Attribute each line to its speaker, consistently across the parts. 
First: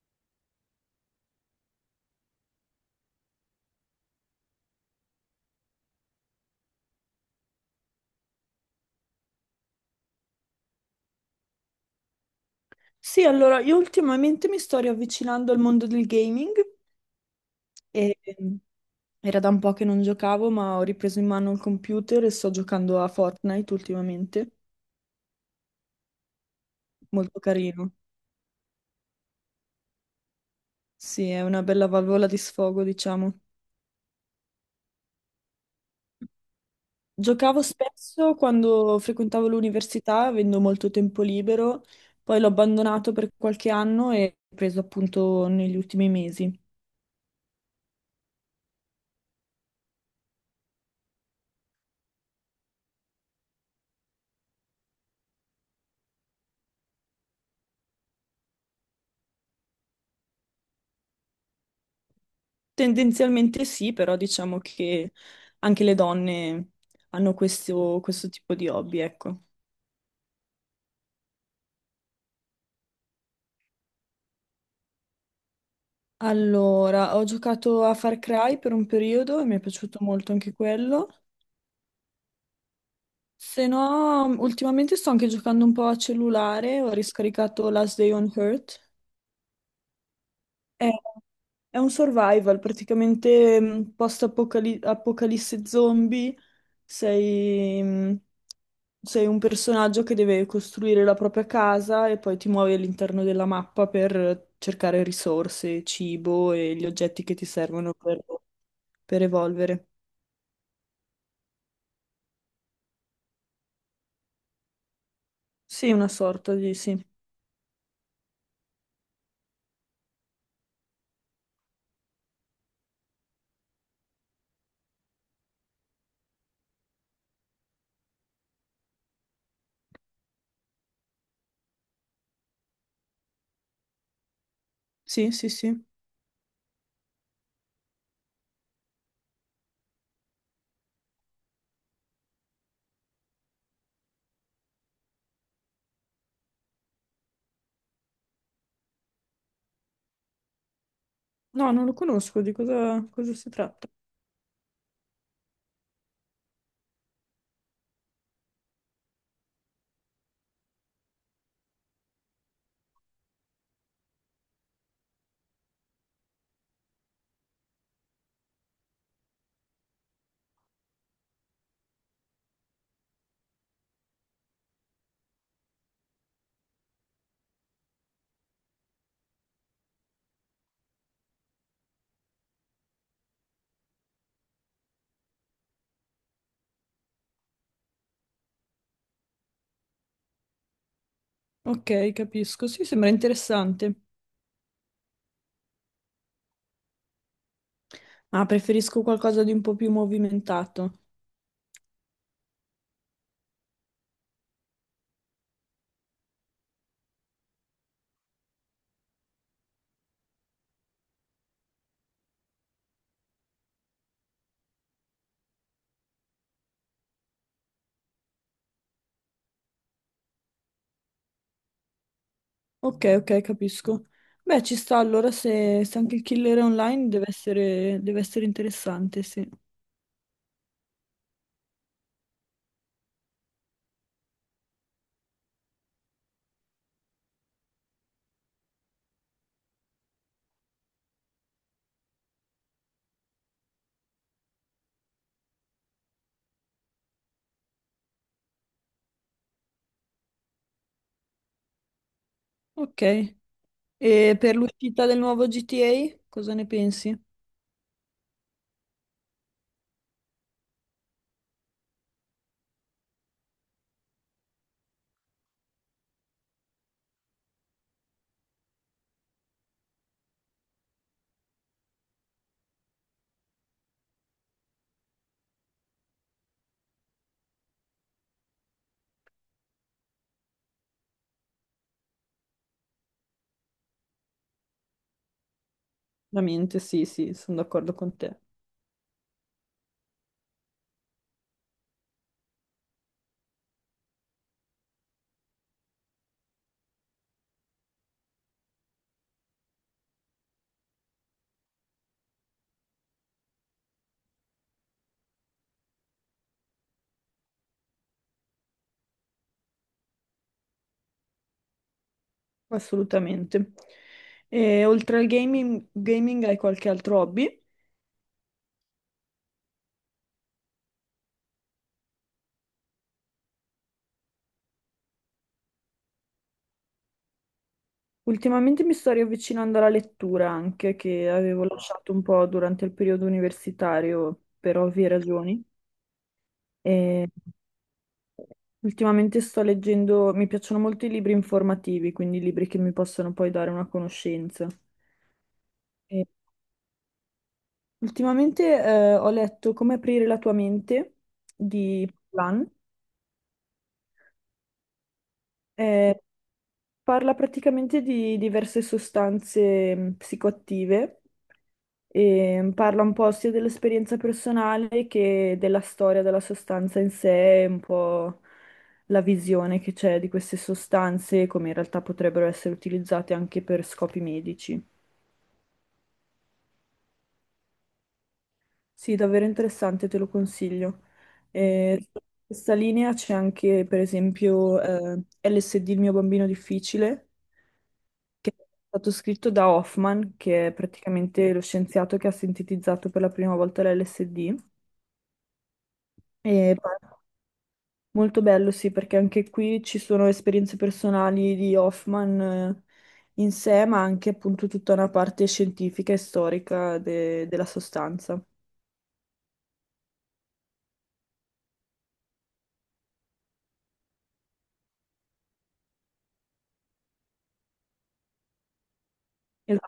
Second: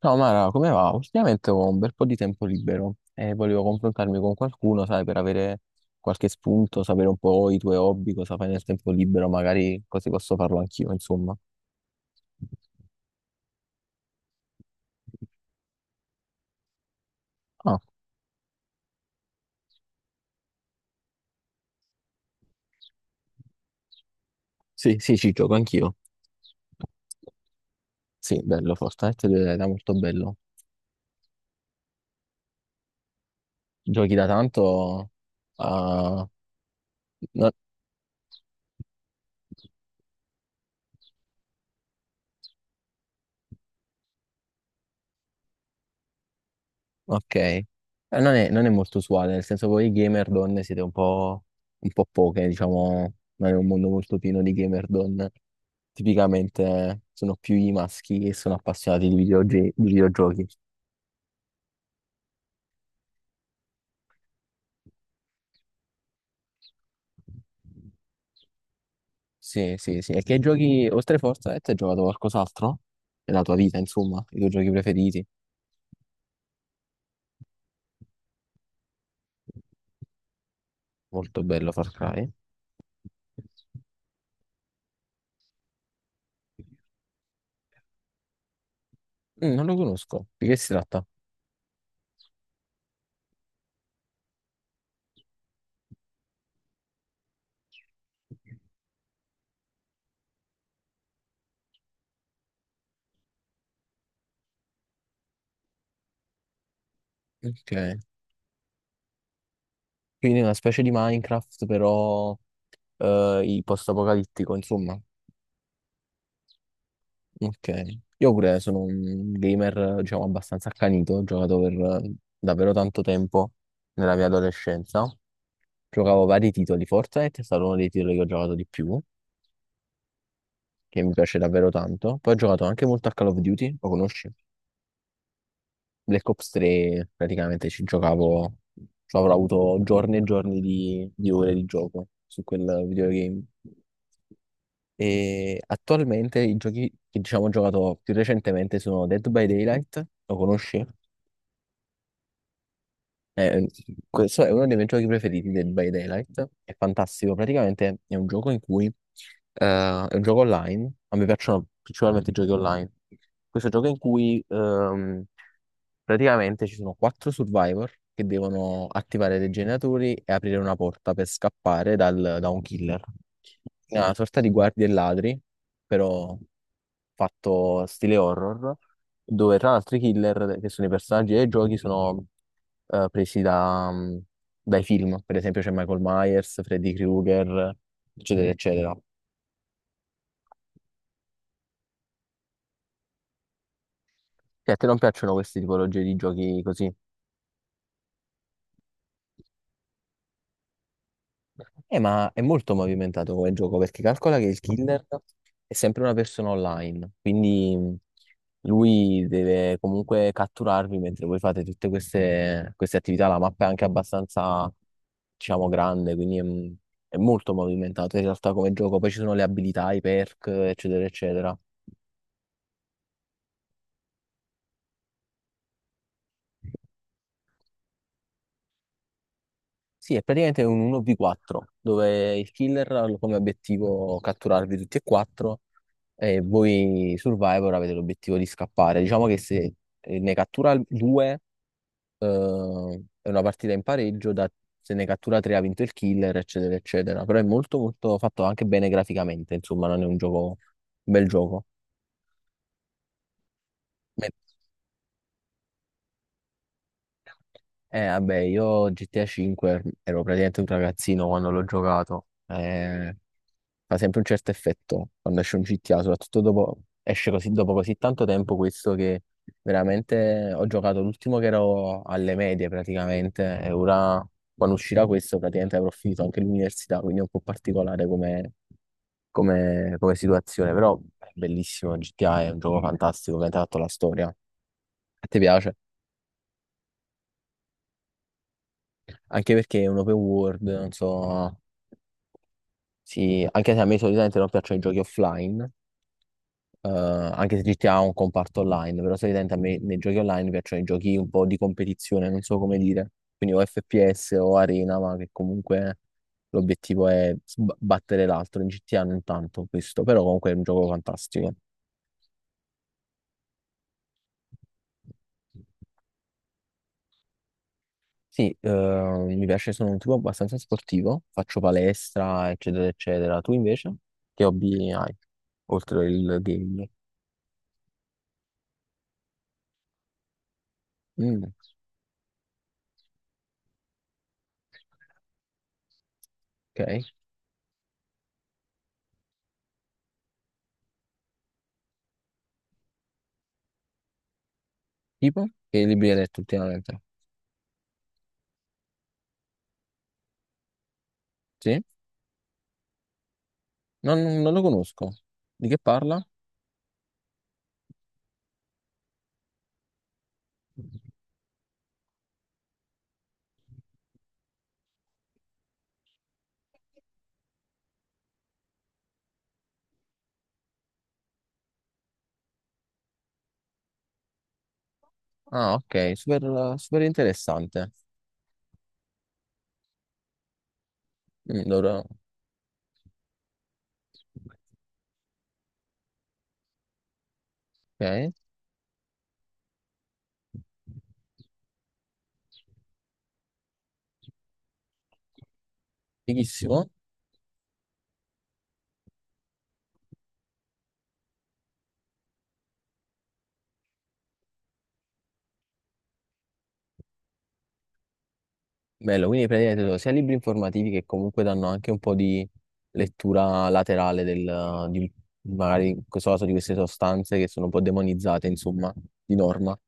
Speaker 1: Ciao Mara, come va? Ultimamente ho un bel po' di tempo libero e volevo confrontarmi con qualcuno, sai, per avere qualche spunto, sapere un po' i tuoi hobby, cosa fai nel tempo libero, magari così posso farlo anch'io, insomma.
Speaker 2: Sì, allora io ultimamente mi sto riavvicinando al mondo del gaming
Speaker 1: Ah,
Speaker 2: e era da un po' che non giocavo, ma ho ripreso in mano il computer e sto giocando a Fortnite ultimamente.
Speaker 1: sì, sì, ci gioco anch'io.
Speaker 2: Molto carino.
Speaker 1: Sì, bello, Fortnite è molto bello.
Speaker 2: Sì, è una bella valvola di sfogo, diciamo.
Speaker 1: Giochi da tanto? Ah, no-
Speaker 2: Giocavo spesso quando frequentavo l'università, avendo molto tempo libero, poi l'ho abbandonato per qualche anno e ho preso appunto negli ultimi mesi.
Speaker 1: ok. Non è molto usuale, nel senso voi gamer donne siete un po' poche, diciamo, non è un mondo molto pieno di gamer donne. Tipicamente sono più i maschi che sono appassionati di videogiochi.
Speaker 2: Tendenzialmente sì, però diciamo che anche le donne hanno questo tipo di hobby, ecco.
Speaker 1: Sì, sì, sì. E che giochi, oltre Fortnite, hai giocato qualcos'altro? Nella tua vita, insomma, i tuoi giochi preferiti?
Speaker 2: Allora, ho giocato a Far Cry per un periodo e mi è piaciuto molto anche quello.
Speaker 1: Molto bello Far Cry.
Speaker 2: Se no, ultimamente sto anche giocando un po' a cellulare, ho riscaricato Last Day on Earth.
Speaker 1: Non lo conosco. Di che si
Speaker 2: È,
Speaker 1: tratta?
Speaker 2: è un survival, praticamente post-apocalisse zombie, sei... mh, sei un personaggio che deve costruire la propria casa e poi ti muovi all'interno della mappa per cercare risorse, cibo e gli oggetti che ti
Speaker 1: Ok.
Speaker 2: servono per evolvere.
Speaker 1: Quindi una specie di Minecraft, però i post-apocalittico, insomma.
Speaker 2: Sì, una sorta di sì.
Speaker 1: Ok. Io pure sono un gamer, diciamo, abbastanza accanito, ho giocato per eh, davvero tanto tempo nella mia adolescenza. Giocavo vari titoli, Fortnite è stato uno dei titoli che ho giocato di più, che mi piace davvero tanto. Poi ho giocato anche molto a Call of Duty, lo conosci?
Speaker 2: Sì, sì, sì.
Speaker 1: Black Ops 3, praticamente ci giocavo, ci avrò avuto giorni e giorni di ore di gioco su quel videogame. E attualmente i giochi che diciamo ho giocato più recentemente sono Dead by Daylight, lo conosci?
Speaker 2: No, non lo conosco, di cosa si
Speaker 1: Eh,
Speaker 2: tratta?
Speaker 1: Questo è uno dei miei giochi preferiti, Dead by Daylight, è fantastico, praticamente è un gioco in cui è un gioco online, a me piacciono principalmente i giochi online. Questo gioco in cui praticamente ci sono quattro survivor che devono attivare dei generatori e aprire una porta per scappare da un killer. Una sorta di guardie e ladri però fatto stile horror, dove tra l'altro i killer, che sono i personaggi dei giochi, sono presi dai film. Per esempio c'è Michael Myers, Freddy Krueger, eccetera, eccetera.
Speaker 2: Ok, capisco. Sì, sembra interessante.
Speaker 1: Che a te non piacciono queste tipologie di giochi così?
Speaker 2: Ah, preferisco qualcosa di un po' più movimentato.
Speaker 1: Ma è molto movimentato come gioco perché calcola che il killer è sempre una persona online, quindi lui deve comunque catturarvi mentre voi fate tutte queste attività. La mappa è anche abbastanza, diciamo, grande, quindi è molto movimentato in realtà come gioco. Poi ci sono le abilità, i perk, eccetera, eccetera.
Speaker 2: Ok, ok, capisco. Beh, ci sta allora se anche il killer è online deve essere interessante, sì.
Speaker 1: Sì, è praticamente un 1v4 dove il killer ha come obiettivo catturarvi tutti e quattro. E voi Survivor avete l'obiettivo di scappare. Diciamo che se ne cattura due, è una partita in pareggio, se ne cattura tre ha vinto il killer, eccetera, eccetera. Però è molto, molto fatto anche bene graficamente, insomma, non è un gioco, un bel gioco.
Speaker 2: Ok. E per l'uscita del nuovo GTA, cosa ne pensi?
Speaker 1: Vabbè, io GTA 5 ero praticamente un ragazzino quando l'ho giocato. Fa sempre un certo effetto quando esce un GTA, soprattutto dopo, esce così, dopo così tanto tempo questo che veramente ho giocato l'ultimo che ero alle medie praticamente e ora quando uscirà questo praticamente avrò finito anche l'università, quindi è un po' particolare come, come situazione, però è bellissimo, GTA è un gioco fantastico che ha tratto la storia. A te piace?
Speaker 2: Ovviamente, sì, sì, sono d'accordo con te,
Speaker 1: Anche perché è un open world, non so... Sì, anche se a me solitamente non piacciono i giochi offline, anche se GTA ha un comparto online, però solitamente a me nei giochi online piacciono i giochi un po' di competizione, non so come dire, quindi o FPS o Arena, ma che comunque l'obiettivo è battere l'altro, in GTA non tanto questo, però comunque è un gioco fantastico.
Speaker 2: assolutamente. E oltre al gaming hai qualche altro hobby?
Speaker 1: Sì, mi piace, sono un tipo abbastanza sportivo, faccio palestra, eccetera, eccetera. Tu invece, che hobby hai, oltre il gaming?
Speaker 2: Ultimamente mi sto riavvicinando alla lettura anche, che
Speaker 1: Mm,
Speaker 2: avevo lasciato un po' durante il periodo universitario per ovvie ragioni.
Speaker 1: ok.
Speaker 2: E ultimamente sto leggendo, mi piacciono molto i libri informativi, quindi libri che mi possono poi dare una conoscenza.
Speaker 1: Tipo? Che libri hai letto ultimamente?
Speaker 2: Ultimamente ho letto Come aprire la tua mente
Speaker 1: Sì?
Speaker 2: di Plan.
Speaker 1: Non lo conosco. Di che
Speaker 2: Eh,
Speaker 1: parla?
Speaker 2: parla praticamente di diverse sostanze psicoattive e parla un po' sia dell'esperienza personale che della storia della sostanza in sé, e un po' la visione che c'è di queste sostanze, come in realtà potrebbero essere utilizzate anche per scopi medici.
Speaker 1: Ah, ok, super, super interessante.
Speaker 2: Sì, davvero interessante, te lo consiglio.
Speaker 1: Mm, allora,
Speaker 2: Sì. Su questa linea c'è anche, per esempio, LSD, il mio bambino difficile,
Speaker 1: ok,
Speaker 2: che è stato scritto da Hoffman, che è praticamente lo scienziato che ha sintetizzato per la prima volta l'LSD. E
Speaker 1: fighissimo.
Speaker 2: pa- Molto bello, sì, perché anche qui ci sono esperienze personali di Hoffman, in sé, ma anche appunto tutta una parte scientifica e storica della sostanza.
Speaker 1: Bello, quindi praticamente sono sia libri informativi che comunque danno anche un po' di lettura laterale di, magari in questo caso di queste sostanze che sono un po' demonizzate, insomma, di norma.
Speaker 2: Es-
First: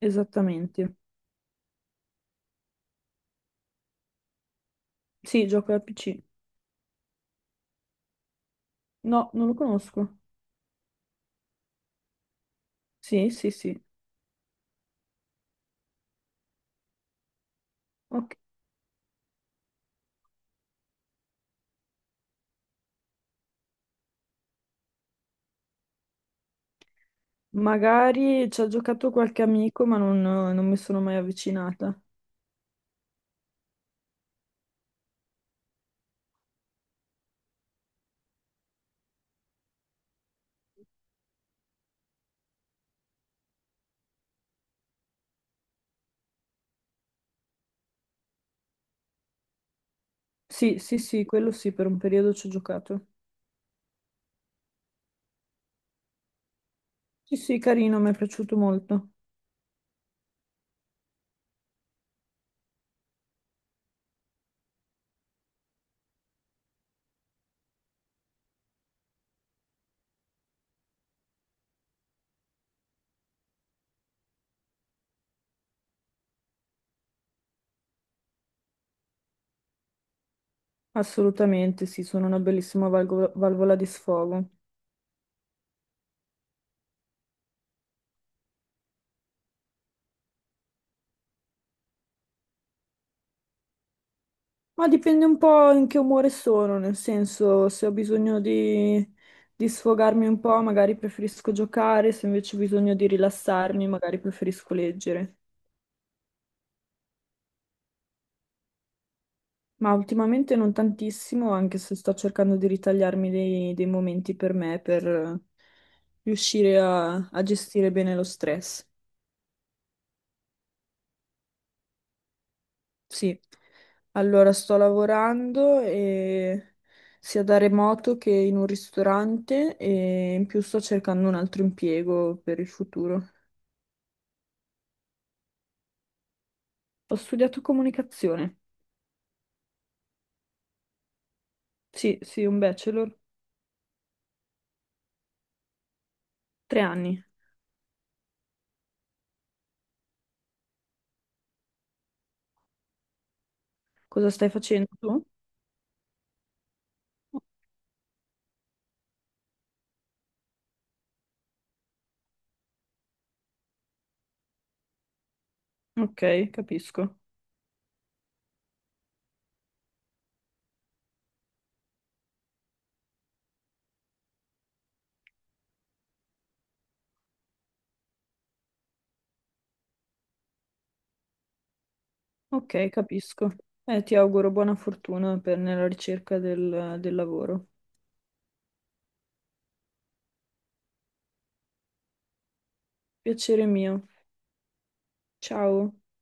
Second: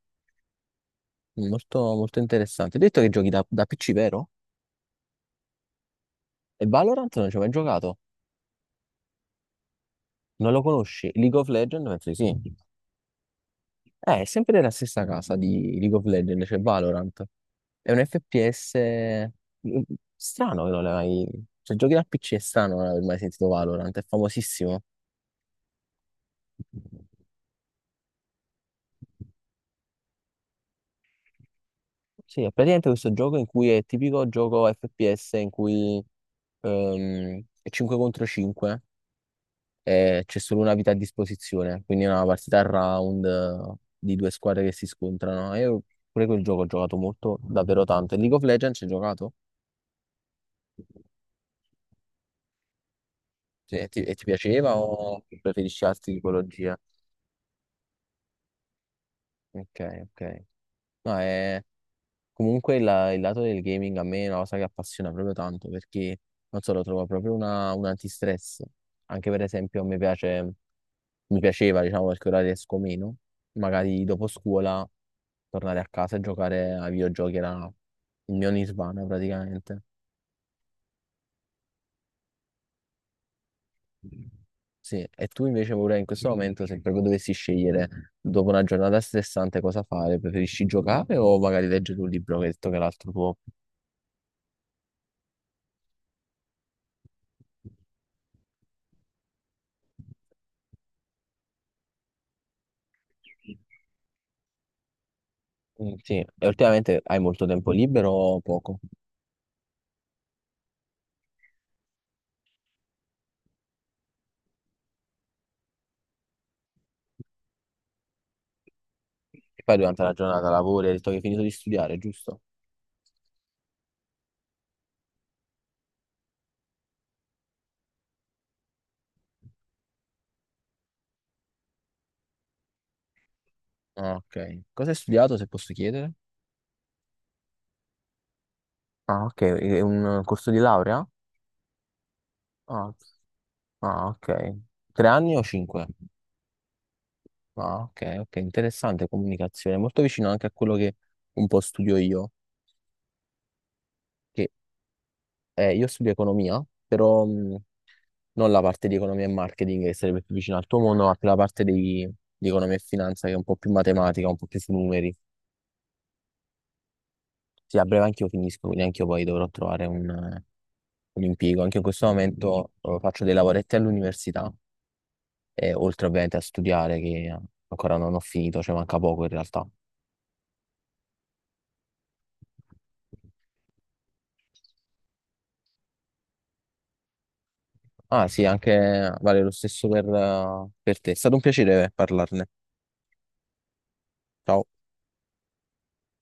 Speaker 2: esattamente.
Speaker 1: Molto, molto interessante. Hai detto che giochi da PC, vero?
Speaker 2: Sì, gioco al PC.
Speaker 1: E Valorant non ci hai mai giocato?
Speaker 2: No, non lo conosco.
Speaker 1: Non lo conosci? League of Legends? Penso di sì.
Speaker 2: Sì, sì, sì.
Speaker 1: È sempre della stessa casa di League of Legends, cioè Valorant. È un
Speaker 2: Ok.
Speaker 1: FPS mm, mm, strano che non l'hai mai... Cioè, giochi da PC è strano non aver mai sentito Valorant, è famosissimo.
Speaker 2: Magari ci ha giocato qualche amico, ma non mi sono mai avvicinata.
Speaker 1: Sì, è praticamente questo gioco in cui è il tipico gioco FPS in cui è 5 contro 5 e c'è solo una vita a disposizione, quindi è una partita a round di due squadre che si scontrano. Io pure quel gioco ho giocato molto, davvero tanto. E League of Legends ci hai giocato?
Speaker 2: Sì, sì, sì, quello sì, per un periodo ci ho giocato.
Speaker 1: Sì, e ti piaceva o preferisci altre tipologie?
Speaker 2: Sì, sì, carino, mi è piaciuto molto.
Speaker 1: Ok, ok. No, è... Comunque il lato del gaming a me è una cosa che appassiona proprio tanto perché, non so, lo trovo proprio un antistress. Anche per esempio mi piace, mi piaceva, diciamo, perché ora riesco meno. Magari dopo scuola tornare a casa e giocare ai videogiochi era il mio nirvana praticamente.
Speaker 2: Assolutamente, sì, sono una bellissima valvola di sfogo.
Speaker 1: Sì, e tu invece vorrei in questo momento, se proprio dovessi scegliere dopo una giornata stressante cosa fare, preferisci giocare o magari leggere un libro, che hai detto che è l'altro tuo?
Speaker 2: Ma dipende un po' in che umore sono, nel senso, se ho bisogno di sfogarmi un po', magari preferisco giocare, se invece ho bisogno di rilassarmi, magari preferisco leggere.
Speaker 1: Mm, sì, e ultimamente hai molto tempo libero o poco?
Speaker 2: Ma ultimamente non tantissimo, anche se sto cercando di ritagliarmi dei momenti per me, per riuscire a gestire bene lo stress.
Speaker 1: E poi durante la giornata lavori, hai detto che hai finito di studiare, giusto?
Speaker 2: Sì, allora sto sia da remoto che in un ristorante e in più sto cercando un altro impiego per il futuro.
Speaker 1: Ah, ok. Cosa hai studiato, se posso chiedere?
Speaker 2: Ho studiato comunicazione.
Speaker 1: Ah, ok, è un corso di laurea?
Speaker 2: Sì, sì, un
Speaker 1: Ah,
Speaker 2: bachelor,
Speaker 1: ah, ok. 3 anni o cinque?
Speaker 2: 3 anni.
Speaker 1: Ah, ok, ok, interessante comunicazione, molto vicino anche a quello che un po' studio io.
Speaker 2: Cosa
Speaker 1: Che
Speaker 2: stai facendo tu?
Speaker 1: Io studio economia, però non la parte di economia e marketing che sarebbe più vicina al tuo mondo, ma più la parte di economia e finanza che è un po' più matematica, un po' più sui numeri.
Speaker 2: Ok, capisco.
Speaker 1: Sì, a breve anch'io finisco, quindi anch'io poi dovrò trovare un impiego. Anche in questo momento faccio dei lavoretti all'università, e oltre ovviamente a studiare che ancora non ho finito, cioè manca poco in realtà.
Speaker 2: Ok, capisco. Ti auguro buona fortuna nella ricerca del del lavoro.
Speaker 1: Ah sì, anche vale lo stesso per te. È stato un piacere parlarne.
Speaker 2: Piacere mio.
Speaker 1: Ciao.
Speaker 2: Ciao.